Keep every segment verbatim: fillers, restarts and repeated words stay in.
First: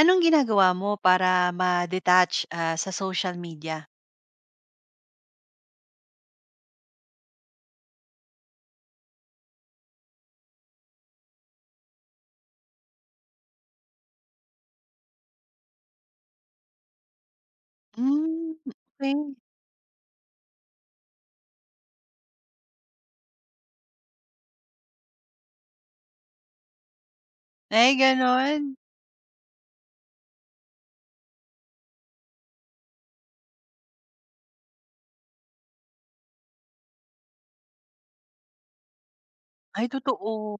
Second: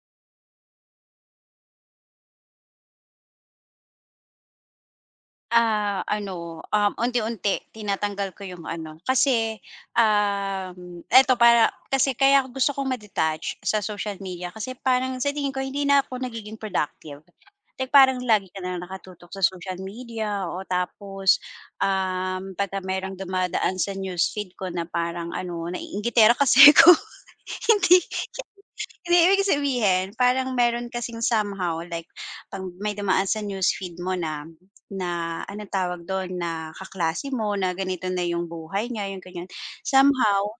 Anong ginagawa mo para ma-detach, ah, sa social media? Ah, ano, um, unti-unti tinatanggal ko yung ano, kasi, um, eto para kasi kaya gusto kong ma-detach sa social media kasi parang sa tingin ko hindi na ako nagiging productive. Like parang lagi Hmm, ka na lang nakatutok okey. sa social media o tapos, um, pagka merong dumadaan sa newsfeed ko na parang ano, naiinggitera kasi ako. Ay Hindi gano'n? hindi, ibig sabihin parang meron kasing somehow like pang may dumaan sa newsfeed mo na na anong tawag doon na kaklase mo na ganito na yung buhay niya, yung ganyan. Ay totoo. Somehow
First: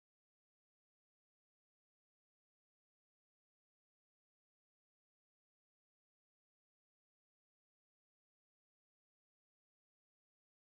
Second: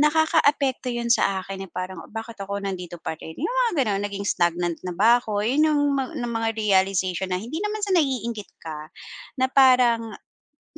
nakaka nakakaapekto yun sa akin na parang, "Oh, bakit ako nandito pa rin? Yung mga gano'n. Naging stagnant na ba ako?" Yun yung ma ng mga realization na hindi naman sa naiinggit ka, na parang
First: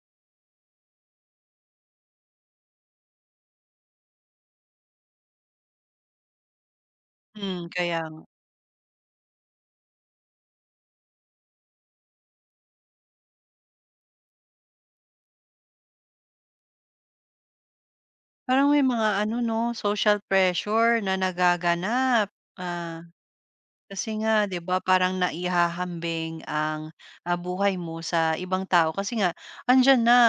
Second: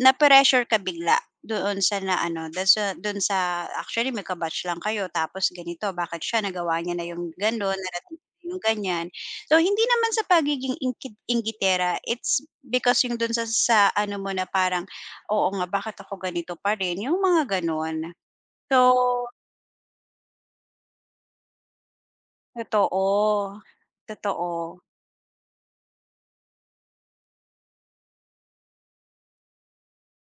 na-pressure ka bigla doon sa na-ano, do'n sa do'n sa actually magka-batch lang kayo tapos ganito, bakit siya nagawa niya na yung Hmm, gano'n, kaya narating nga. niya yung ganyan. So, hindi naman sa pagiging inggit inggitera, it's because yung doon sa sa ano mo na parang, "Oo nga, bakit ako ganito pa rin?" Yung mga gano'n. Parang may So mga ano 'no, social pressure na nagaganap. Ah, totoo, Kasi nga 'di ba totoo. parang naihahambing ang, ah, buhay mo sa ibang tao kasi nga andiyan na,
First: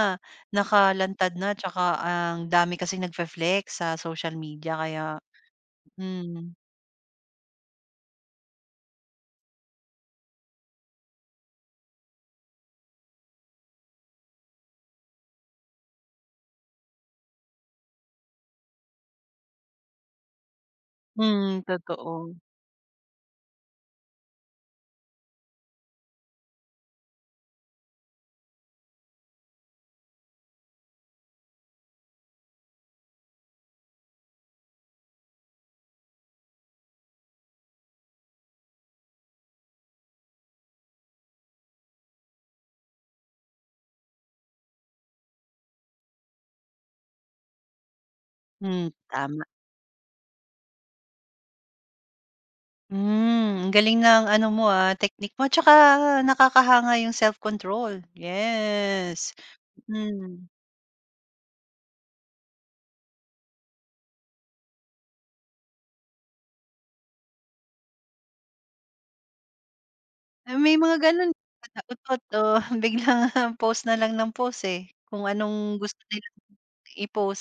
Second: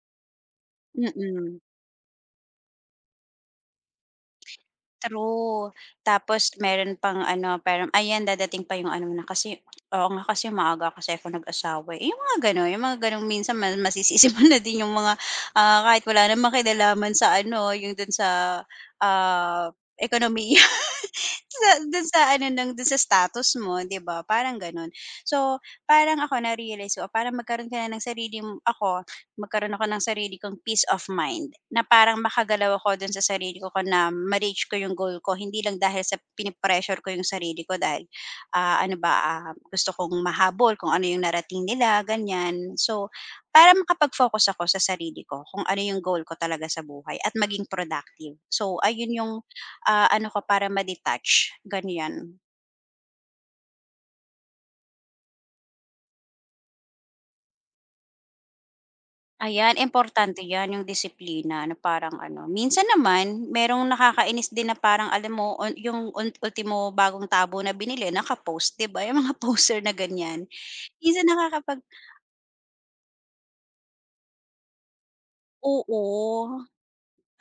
nakalantad na Mm. tsaka ang dami kasing nagfe-flex sa social media kaya True. hmm. Tapos meron pang ano, parang, "Ayan dadating pa yung ano na kasi oo nga kasi maaga kasi ako nag-asawa, eh." Yung mga gano'n, yung mga gano'ng minsan ma masisisi mo na din yung mga, ah, kahit wala namang kinalaman sa ano, yung dun sa, ah, ekonomiya. Hmm, Sa dun sa totoo. ano ng dun sa status mo, 'di ba, parang gano'n. So, parang ako na-realize ko para magkaroon ka na ng sarili m ako, magkaroon ako ng sarili kong peace of mind na parang makagalaw ako dun sa sarili ko ko na ma-reach ko yung goal ko, hindi lang dahil sa pinipressure ko yung sarili ko dahil, ah, ano ba, ah, gusto kong mahabol kung ano yung narating nila, ganyan. So, para makapag-focus ako sa sarili ko kung ano yung goal ko talaga sa buhay at maging productive. So, Hmm, ayun yung tama. ah, ano ka para ma-detach, ganyan. Hmm, ang galing ng ano mo, ah, technique mo tsaka nakakahanga yung self-control, yes. Ayan, importante Hmm, 'yan, yung disiplina na parang ano minsan naman merong nakakainis din na parang alam mo on yung un ultimo bagong tabo na binili naka-post, 'di ba, yung mga poster na ganyan. ah, may mga Minsan gano'n nakakapag utot o biglang ah, post na lang ng post, eh, kung anong gusto nilang Oo.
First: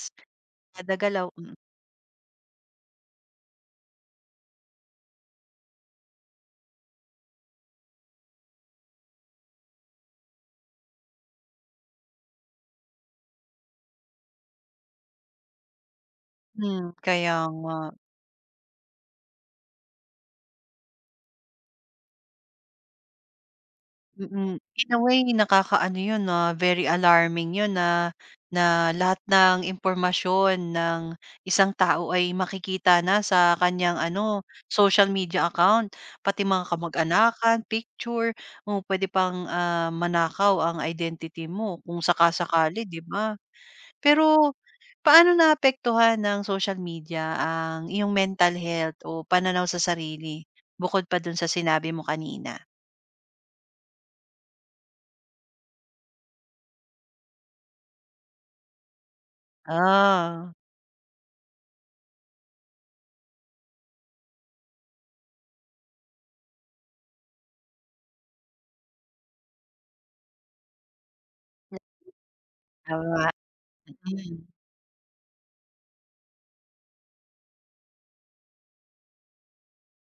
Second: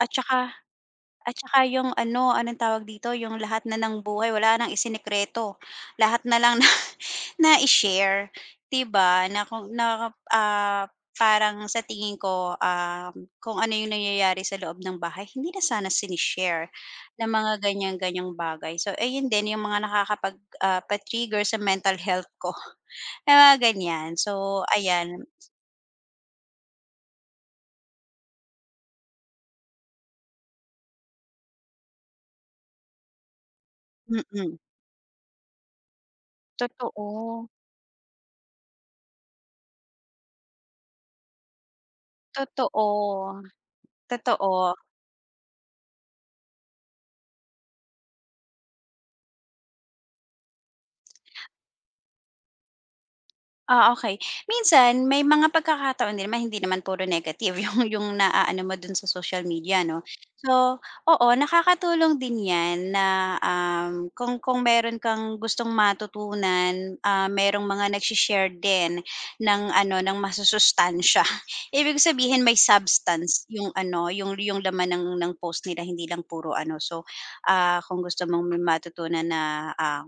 At saka kada galaw, at mm. saka yung ano, anong tawag dito, yung lahat na ng buhay wala nang isinekreto. Lahat na lang na nai-share, 'di ba? Na kung na, ah, parang sa tingin ko, um, kung ano yung nangyayari sa loob ng bahay hindi na sana sine-share Hmm, na kaya mga nga. ganyan-ganyang bagay. So, ayun din yung mga nakakapag, ah, pa-trigger sa mental health ko, na mga ganyan. Mm, So, in a way ayan, nakakaano 'yun na very alarming 'yun na na lahat ng impormasyon ng isang tao ay makikita na sa kanyang mm ano, mm. social media account, pati mga Totoo, kamag-anakan, picture, o pwede pang, ah, manakaw ang identity mo kung saka-sakali, 'di ba? totoo, Pero totoo. paano naapektuhan ng social media ang iyong mental health o pananaw sa sarili, bukod pa do'n sa sinabi mo kanina? Ah, okay. Minsan may mga pagkakataon din naman hindi naman puro negative yung yung naaano mo dun sa social media 'no. Ah. So, oo nakakatulong din 'yan na, um, kung kung meron kang gustong matutunan, ah, merong mga nagshi din ng ano, ng masusustansiya. Ibig sabihin may Tama, substance yung ano, yung mm. yung laman ng ng post nila hindi lang puro ano. So, ah, kung gusto mong may matutunan na, ah,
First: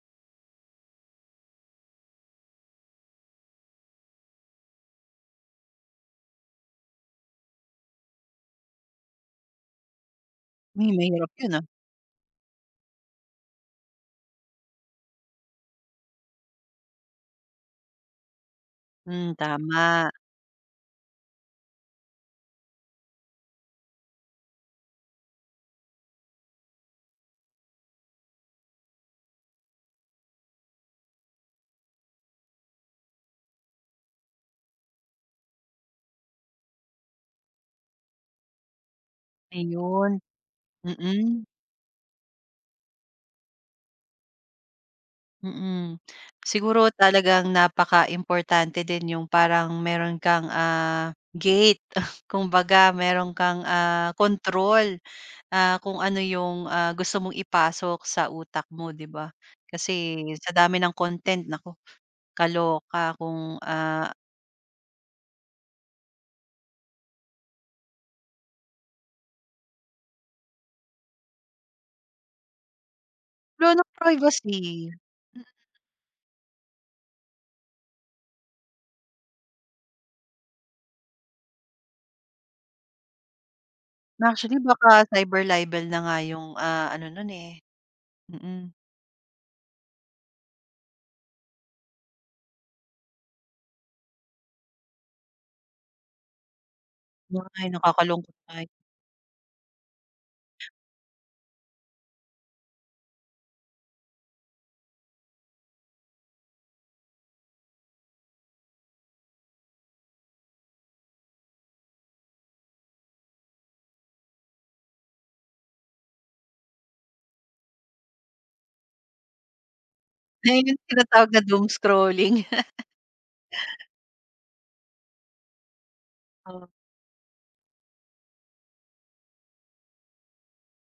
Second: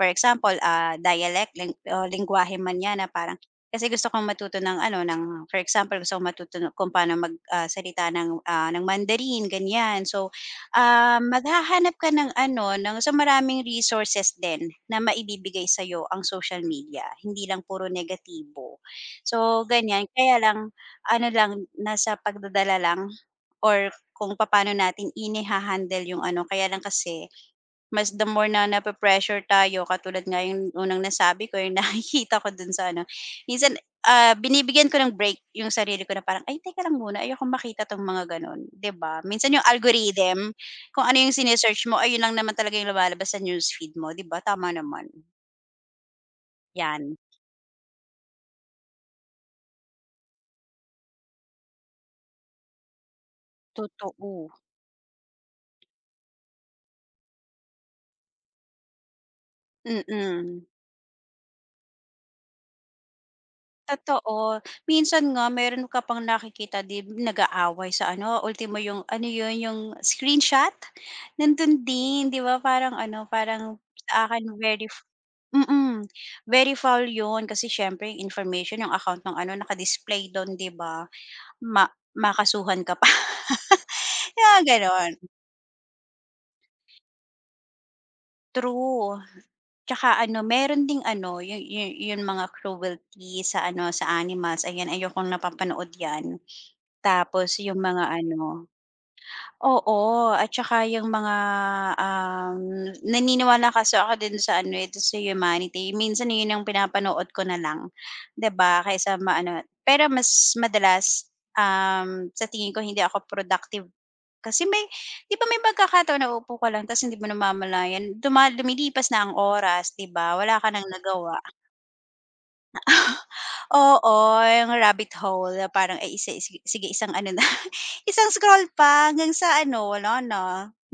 for example, ah, dialect ling o lengguwahe man 'yan na parang kasi gusto kong matuto ng ano, ng for example, gusto kong matuto ng kung paano mag, ah, ng, ah, ng Mandarin, ganyan. So, Uy, ah, mahirap yun, ah. maghahanap ka ng ano, ng so maraming resources din na maibibigay sa'yo ang social media, hindi lang puro negatibo. Hmm, So, tama, ganyan. Kaya lang ano lang, nasa pagdadala lang or kung paano natin inihahandle yung ano. Kaya lang kasi mas the more na nape-pressure tayo katulad nga yung unang nasabi ko, yung nakikita ko dun sa ano, minsan, ah, binibigyan ko ng break yung sarili ko na parang, "Ay teka lang muna ayoko makita 'tong mga gano'n," 'di ba? Minsan yung ayun. algorithm, kung ano yung Mm, sine mo ayun lang naman talaga yung lumalabas sa newsfeed mo, 'di ba, tama naman. mm. Siguro 'Yan, talagang napakaimportante din yung parang meron kang, ah, gate. Kumbaga meron kang, ah, totoo, kontrol, ah, kung ano yung, ah, gusto mong ipasok sa utak mo, 'di ba? Kasi sa mm. dami ng content, naku, kaloka kung, ah, Totoo. Minsan nga meron ka pang nakikita 'di nag-aaway sa ano, ultimo yung ano yun, yung screenshot, nandun din 'di ba parang ano, wala parang ng sa akin privacy. very f mm, very foul yun kasi siyempre yung information, yung account ng ano nakadisplay display 'di ba? Ma Makasuhan ka pa. Actually, Kaya baka gano'n, cyber libel na nga yung, ah, ano nun, eh. Mm. true. Tsaka ano meron ding ano, yu yu yung mga cruelty sa ano, sa animals, ayan ayokong napapanood 'yan. Tapos Ay, yung mga nakakalungkot nga ano 'yon. oo, at saka yung mga, um, naniniwala kasi ako din sa ano, eh, dun sa humanity. Minsan yun ang pinapanood ko na lang, 'di ba, kaysa maano pero mas madalas, um, sa tingin ko hindi ako productive kasi may 'di ba may pagkakataon na uupo ka lang tapos hindi mo namamalayan duma lumilipas na ang oras, 'di ba, wala Ayun ka yung ng tinatawag nagawa. na doom scrolling. Oo, yung rabbit hole na parang, ay isa sige Oh. sige isang ano na, isang scroll pa hanggang sa ano, wala na,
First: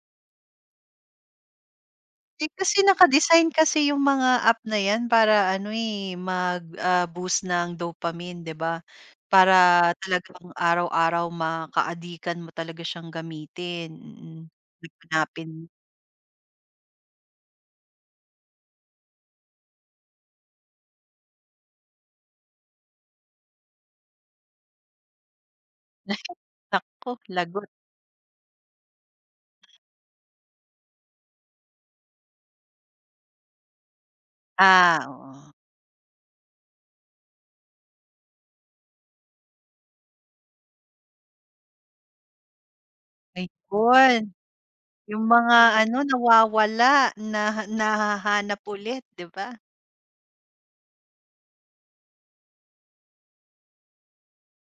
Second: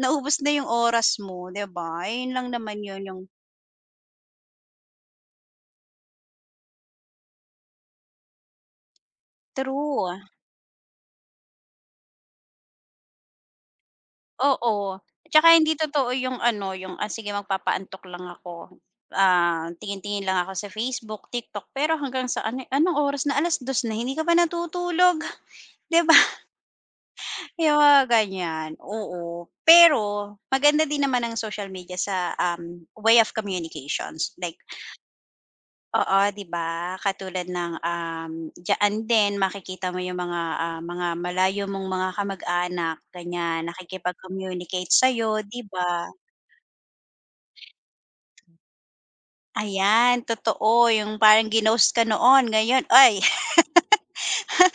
naubos na yung oras mo, 'di ba? Ayun lang Eh, naman kasi yun yung naka-design kasi yung mga app na 'yan para ano, eh, mag, ah, boost ng dopamine, 'di ba? Para true, talagang araw-araw makaadikan mo talaga siyang gamitin, mm. oo. Hanap-hanapin. Tsaka hindi totoo yung ano, yung, ah, sige magpapaantok lang ako, ah, tingin-tingin lang ako sa Facebook, TikTok, pero hanggang sa ano, anong oras na? Alas dos na, hindi ka pa natutulog, 'di ba? Naku, lagot. Yung mga ganyan, oo. Pero maganda din naman ang social media sa, um, way of communications like Ah, oo. oo, 'di ba? Katulad ng, um, diyaan din makikita mo yung mga, ah, mga malayo mong mga kamag-anak ganyan, Ayun, nakikipag-communicate sa yung mga 'di ba? ano, nawawala, naha nahahanap ulit, 'di ba? Ayan, totoo yung parang ginost ka noon ngayon, ay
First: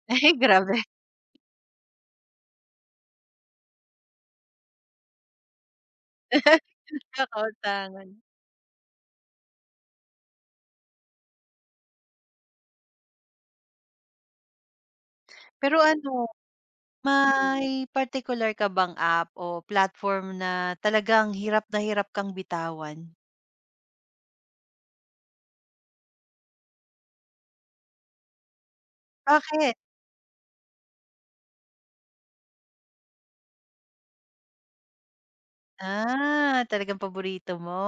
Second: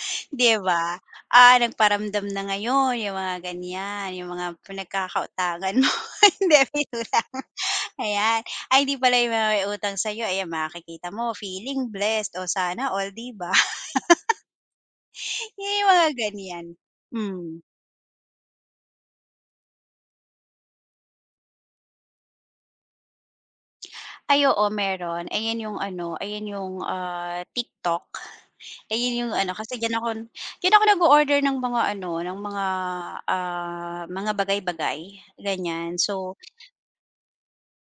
Ay, 'di grabe. ba? Ah, nagparamdam na ngayon yung mga ganyan, yung mga pinagkakautangan mo, hindi, biro lang. Kakautangan. Ayan. Ay, di pala yung mga may utang sa'yo, ayan makikita mo feeling blessed o sana all, di ba? Pero Yung mga ano, ganyan. Hmm. may particular ka bang app o platform na talagang hirap na hirap kang bitawan? Ay, oo meron. Ayan yung ano, ayan yung, ah, TikTok. Ayun yung ano, Bakit? kasi yan ako yan ako nag order ng mga ano, ng mga, ah, mga bagay-bagay, ganyan. So Ah, talagang paborito mo,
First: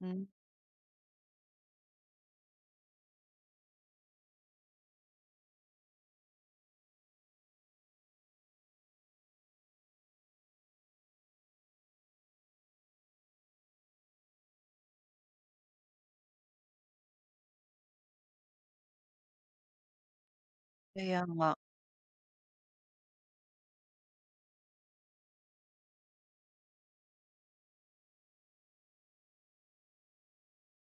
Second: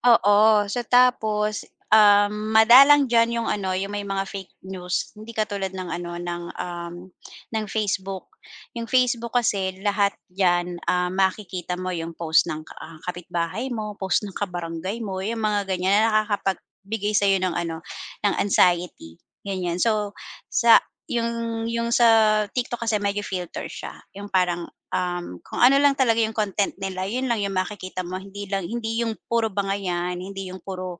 mm. oo. So tapos, um, madalang diyan yung ano, yung may mga fake news. Hindi katulad ng ano, ng, um, ng Facebook. Yung Facebook kasi lahat diyan, ah, makikita mo yung post ng, ka- ah, kapitbahay mo, post ng kabarangay mo, yung mga ganyan na nakakapagbigay sa'yo ng ano, ng anxiety, ganyan. So, sa Kaya nga. yung yung sa TikTok kasi medyo filter siya, yung parang Um, kung ano lang talaga yung content nila, yun lang yung makikita mo, hindi lang hindi yung puro bangayan, hindi yung puro,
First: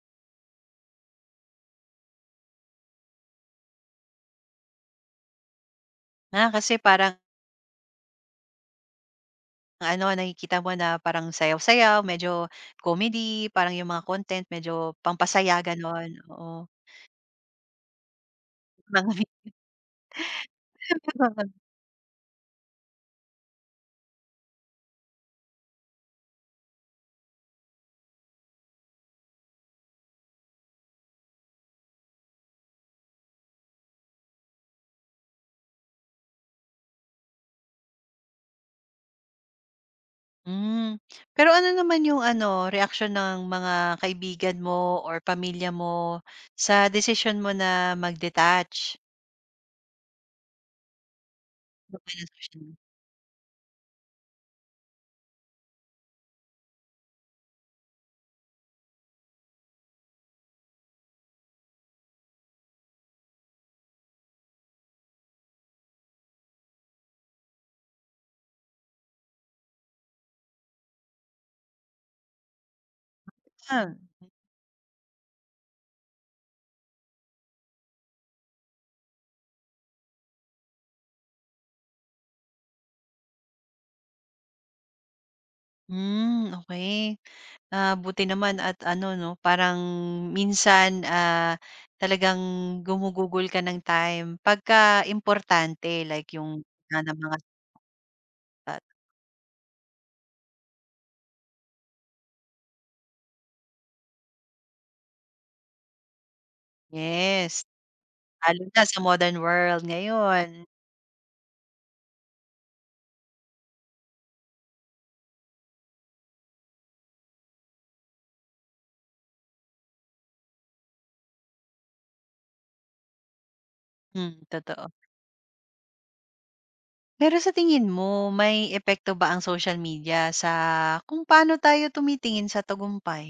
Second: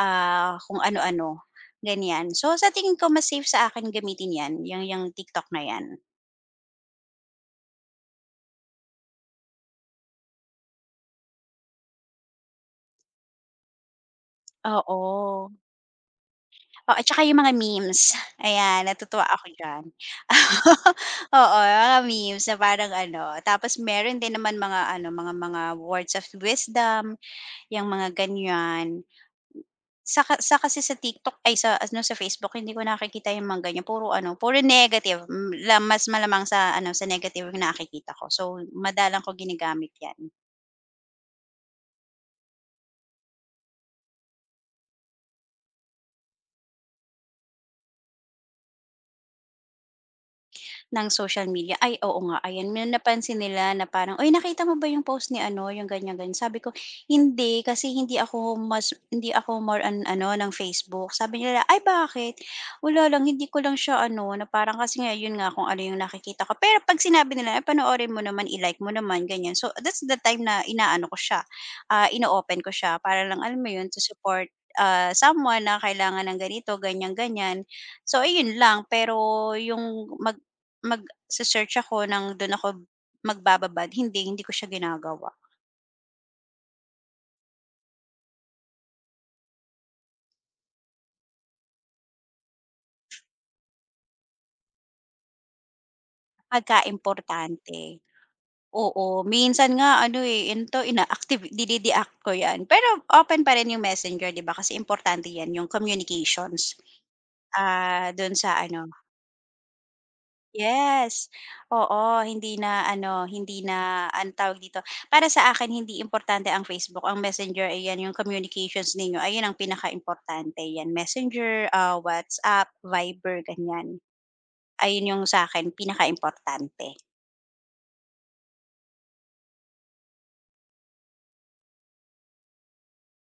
ah, kung ano-ano, ganyan. So, sa tingin ko mas safe sa akin gamitin 'yan, yung yang TikTok na 'yan. Ah, kasi parang ano, nakikita mo na parang sayaw-sayaw, medyo comedy, parang yung mga content medyo Oo. pampasaya gano'n, oo. Oo, at saka yung mga memes, ayan Mga natutuwa ako diyan. Oo, mga memes na parang ano, tapos meron din naman mga ano, mga mga words of wisdom, yung mga ganyan. Saka sa kasi sa TikTok ay sa ano, sa Facebook hindi ko nakikita yung mga ganyan puro ano, puro negative, hmm, la mas malamang sa ano, sa negative yung nakikita ko. So, madalang ko ginagamit yan. Hmm. Pero ano naman yung ano, reaksyon ng mga kaibigan mo or pamilya mo sa desisyon mo na mag-detach? Ng social media. Ay, Doon ka oo na sa nga, social ayan, media. may napansin nila na parang, "Uy, nakita mo ba yung post ni ano, yung ganyan, ganyan." Sabi ko, "Hindi, kasi hindi ako mas hindi ako more on ano, ng Facebook." Sabi nila, "Ay, bakit?" "Wala lang, hindi ko lang siya ano, na parang kasi nga, yun nga, kung ano yung nakikita ko." Pero 'pag sinabi nila, "Ay, panoorin mo naman, i-like mo naman," ganyan. So, that's the time na inaano ko siya, ah, ino-open ko siya para lang, alam mo Ah, yun, to support, ah, someone na kailangan ng ganito, ganyan, ganyan. So, ayun lang, pero yung mag search ako ng dun ako magbababad, hindi, hindi ko siya ginagawa hmm, okay. Ah, buti naman at ano 'no, parang minsan, ah, talagang gumugugol ka ng time pagka importante like yung pagka na ng mga importante. stat. Oo, minsan nga ano, eh, ano 'to ina-active dine-deact ko 'yan, pero open pa rin yung Messenger 'di ba kasi importante 'yan yung communications, Yes, ah, dun sa lalo ano na sa modern world ngayon. yes, oo, hindi na ano, hindi na anong tawag dito, para sa akin hindi importante ang Facebook, ang Messenger ayan yung communications ninyo, ayun ang pinaka importante 'yan Messenger, ah, WhatsApp, Viber, ganiyan. Hmm, totoo. Ayun yung sa'kin pinakaimportante. Pero sa tingin mo, may epekto ba ang social media sa kung paano tayo tumitingin sa tagumpay?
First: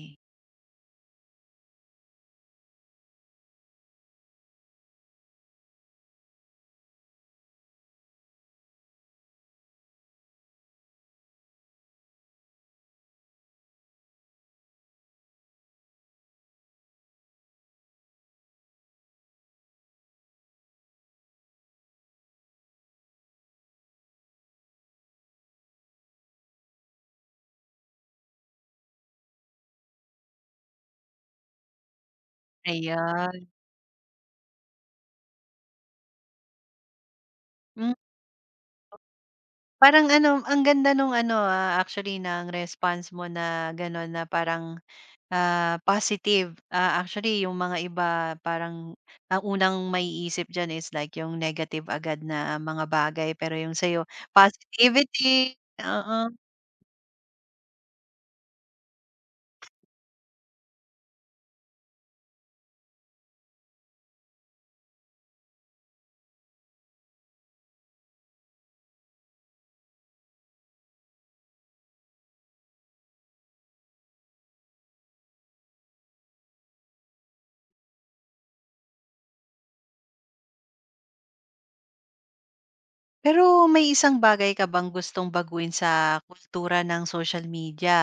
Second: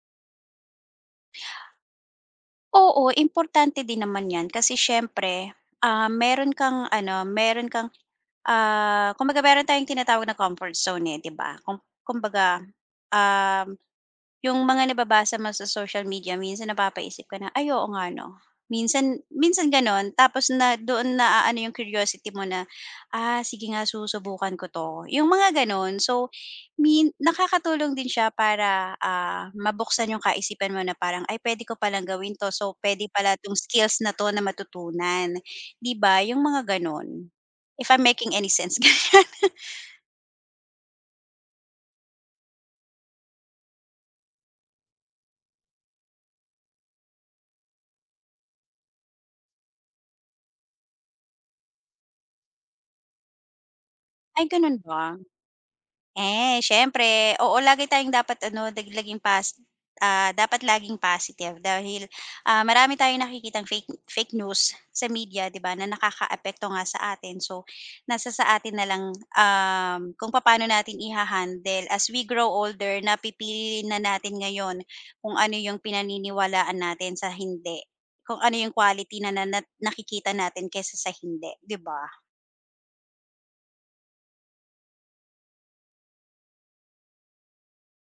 Oo, importante din naman 'yan kasi siyempre, ah, meron kang ano, meron kang, ah, kumbaga meron tayong tinatawag na comfort zone, eh, 'di ba? Kum kumbaga, um yung mga nababasa mo sa social media minsan napapaisip ka na, "Ay, oo nga 'no." Minsan minsan gano'n tapos na doon na ano yung curiosity mo na, "Ah, sige nga susubukan ko 'to." Yung mga gano'n. So, min nakakatulong din siya para, ah, mabuksan yung kaisipan mo na parang, "Ay, puwede ko palang gawin 'to. So, puwede pala Ayan. 'tong skills na 'to na matutunan." 'Di ba, yung mga gano'n. If Hmm, I'm making any sense, ganyan. parang ano, ang ganda nung ano, ah, actually ng response mo na gano'n na parang, ah, positive. Ah, actually yung mga iba parang ang unang maiisip diyan is like yung negative agad na mga bagay, pero yung sa'yo Ay, gano'n ba? positivity, oo. Eh, siyempre. Oo, lagi tayong dapat ano, dag laging pas ah, dapat laging positive dahil, ah, marami tayong nakikitang fake fake news sa media, 'di ba, na nakakaapekto nga sa atin. So, nasa sa atin na lang, um, kung paano natin iha-handle as we grow older na pipiliin na natin ngayon kung ano yung pinaniniwalaan natin sa hindi, kung ano yung quality na na na- nakikita natin kaysa sa hindi, 'di ba? Pero may isang bagay ka bang gustong baguin sa kultura ng social media?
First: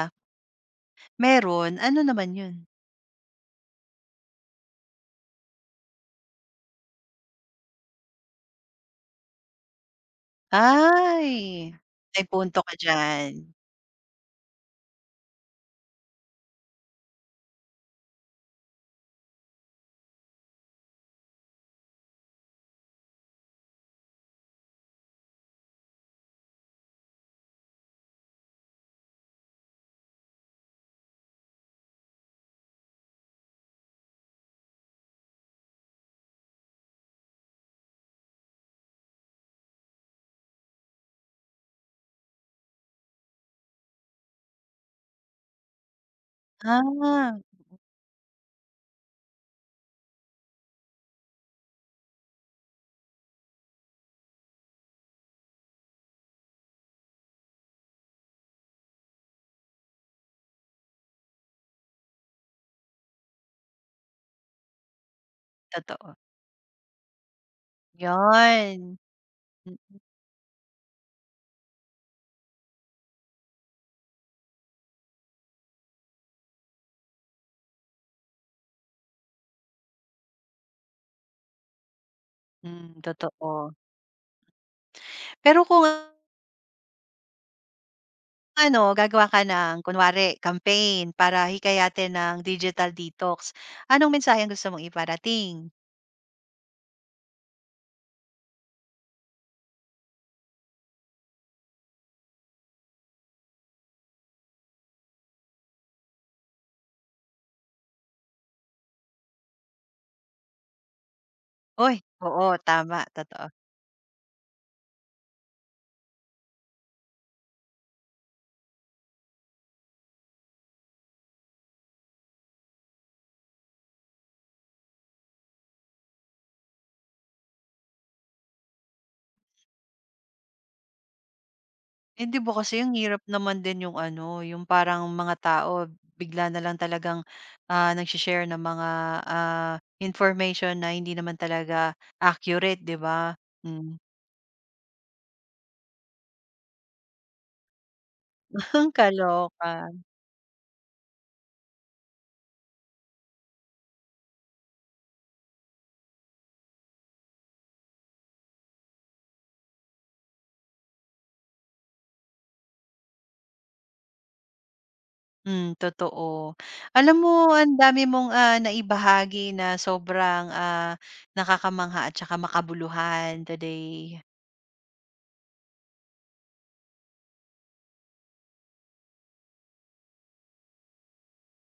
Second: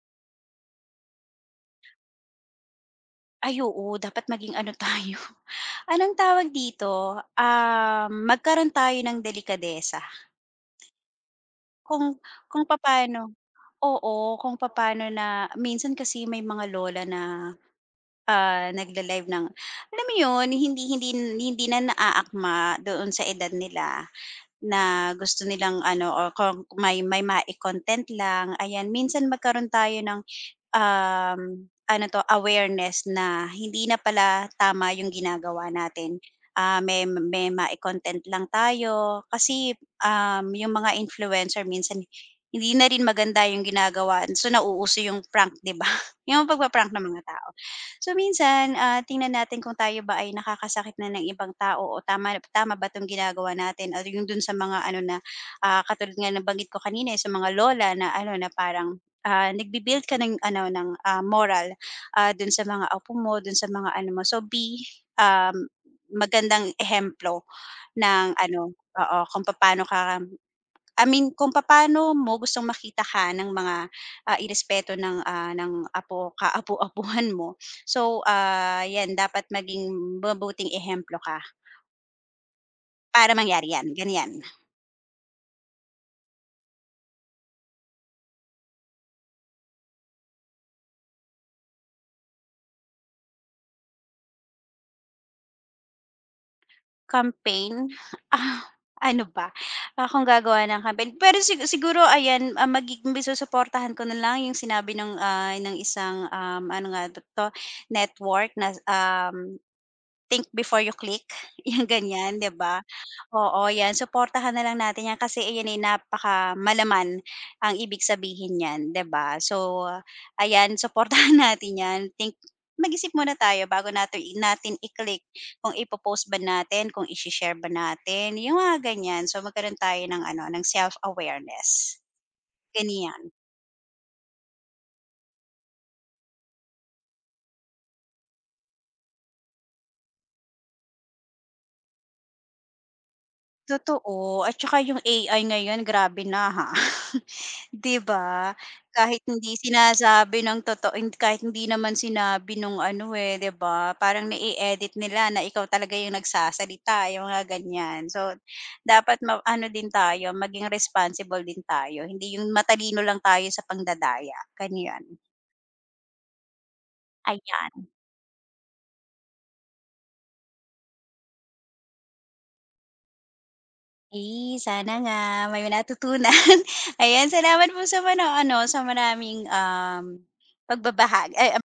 Meron, ano naman 'yun? Ay oo, dapat maging ano tayo anong tawag dito, um, magkaroon tayo ng delikadesa Ay, kung may punto kung ka diyan. papaano oo, kung papaano na minsan kasi may mga lola na, ah, nagle-live ng alam mo 'yun, hindi hindi hindi na naaakma doon sa edad nila na gusto nilang ano, o kung may may mai-content lang, ayan. Minsan magkaroon tayo ng um, ano 'to, awareness na hindi na pala tama yung ginagawa natin. Ah, may may mai-content lang tayo kasi, um, yung mga influencer minsan hindi na rin maganda yung ginagawa, so nauuso yung prank, 'di ba? Yung pagpa-prank ng mga Ah, tao. So minsan, ah, tingnan natin kung tayo ba ay nakakasakit na ng ibang tao o tama tama ba 'tong ginagawa natin or yung dun sa mga ano na, ah, katulad nga nabanggit ko kanina, eh, sa mga lola na ano, na parang ah, nagbi-build ka ng ano, ng, ah, moral, ah, dun sa mga apo mo, dun sa mga ano mo. So be, um, totoo, magandang ehemplo ng ano 'yun. oo, kung papaano ka I mean kung papaano mo gustong makita ka ng mga, ah, irespeto ng, ah, ng apo kaapu-apuhan mo. So, ah, 'yan dapat maging mabuting ehemplo ka Mm, para mangyari totoo. 'yan, ganiyan. Pero kung ano, gagawa ka ng kunwari campaign para hikayatin ng digital detox, anong mensaheng gusto mong iparating? Campaign? Ah, ano ba? Ah, kung gagawa ng campaign pero sigu siguro ayan, ah, magiging susuportahan ko na lang yung sinabi ng, ah, ng isang, um, ano nga to to, network na, um think before you click, yung Uy, ganyan, 'di oo, ba? tama, totoo. Oo, 'yan, suportahan na lang natin 'yan kasi ayan, ay napaka malaman ang ibig sabihin niyan, 'di ba? So, ayan, suportahan natin 'yan. Think mag-isip muna tayo bago natin natin i-click kung ipopost post ba natin, kung ishi-share ba natin, yung mga ganyan. So, magkaroon tayo ng ano, ng self-awareness, Eh, 'di ba kasi ang hirap ganyan. naman din yung ano, yung parang mga tao bigla na lang talagang, ah, nagshe ng mga, ah, information na hindi naman talaga accurate, 'di ba? Hmm, Totoo at saka yung A I ngayon grabe na, ha? 'Di ba? Kahit hindi kaloka. sinasabi ng totoo hin kahit hindi naman sinabi nung ano, eh, 'di ba? Parang nai-edit nila na ikaw talaga yung nagsasalita, yung mga ganyan. So, dapat ma ano din tayo, maging responsible din tayo, hindi yung matalino lang tayo sa pangdadaya, ganyan. Hmm, totoo. Alam mo ang Ayan. dami mong, ah, naibahagi na sobrang, ah, nakakamangha at saka makabuluhan today. Eh, sana nga may natutunan. Ayan, salamat po sa ano ano, sa maraming, um, pagbabahagi ay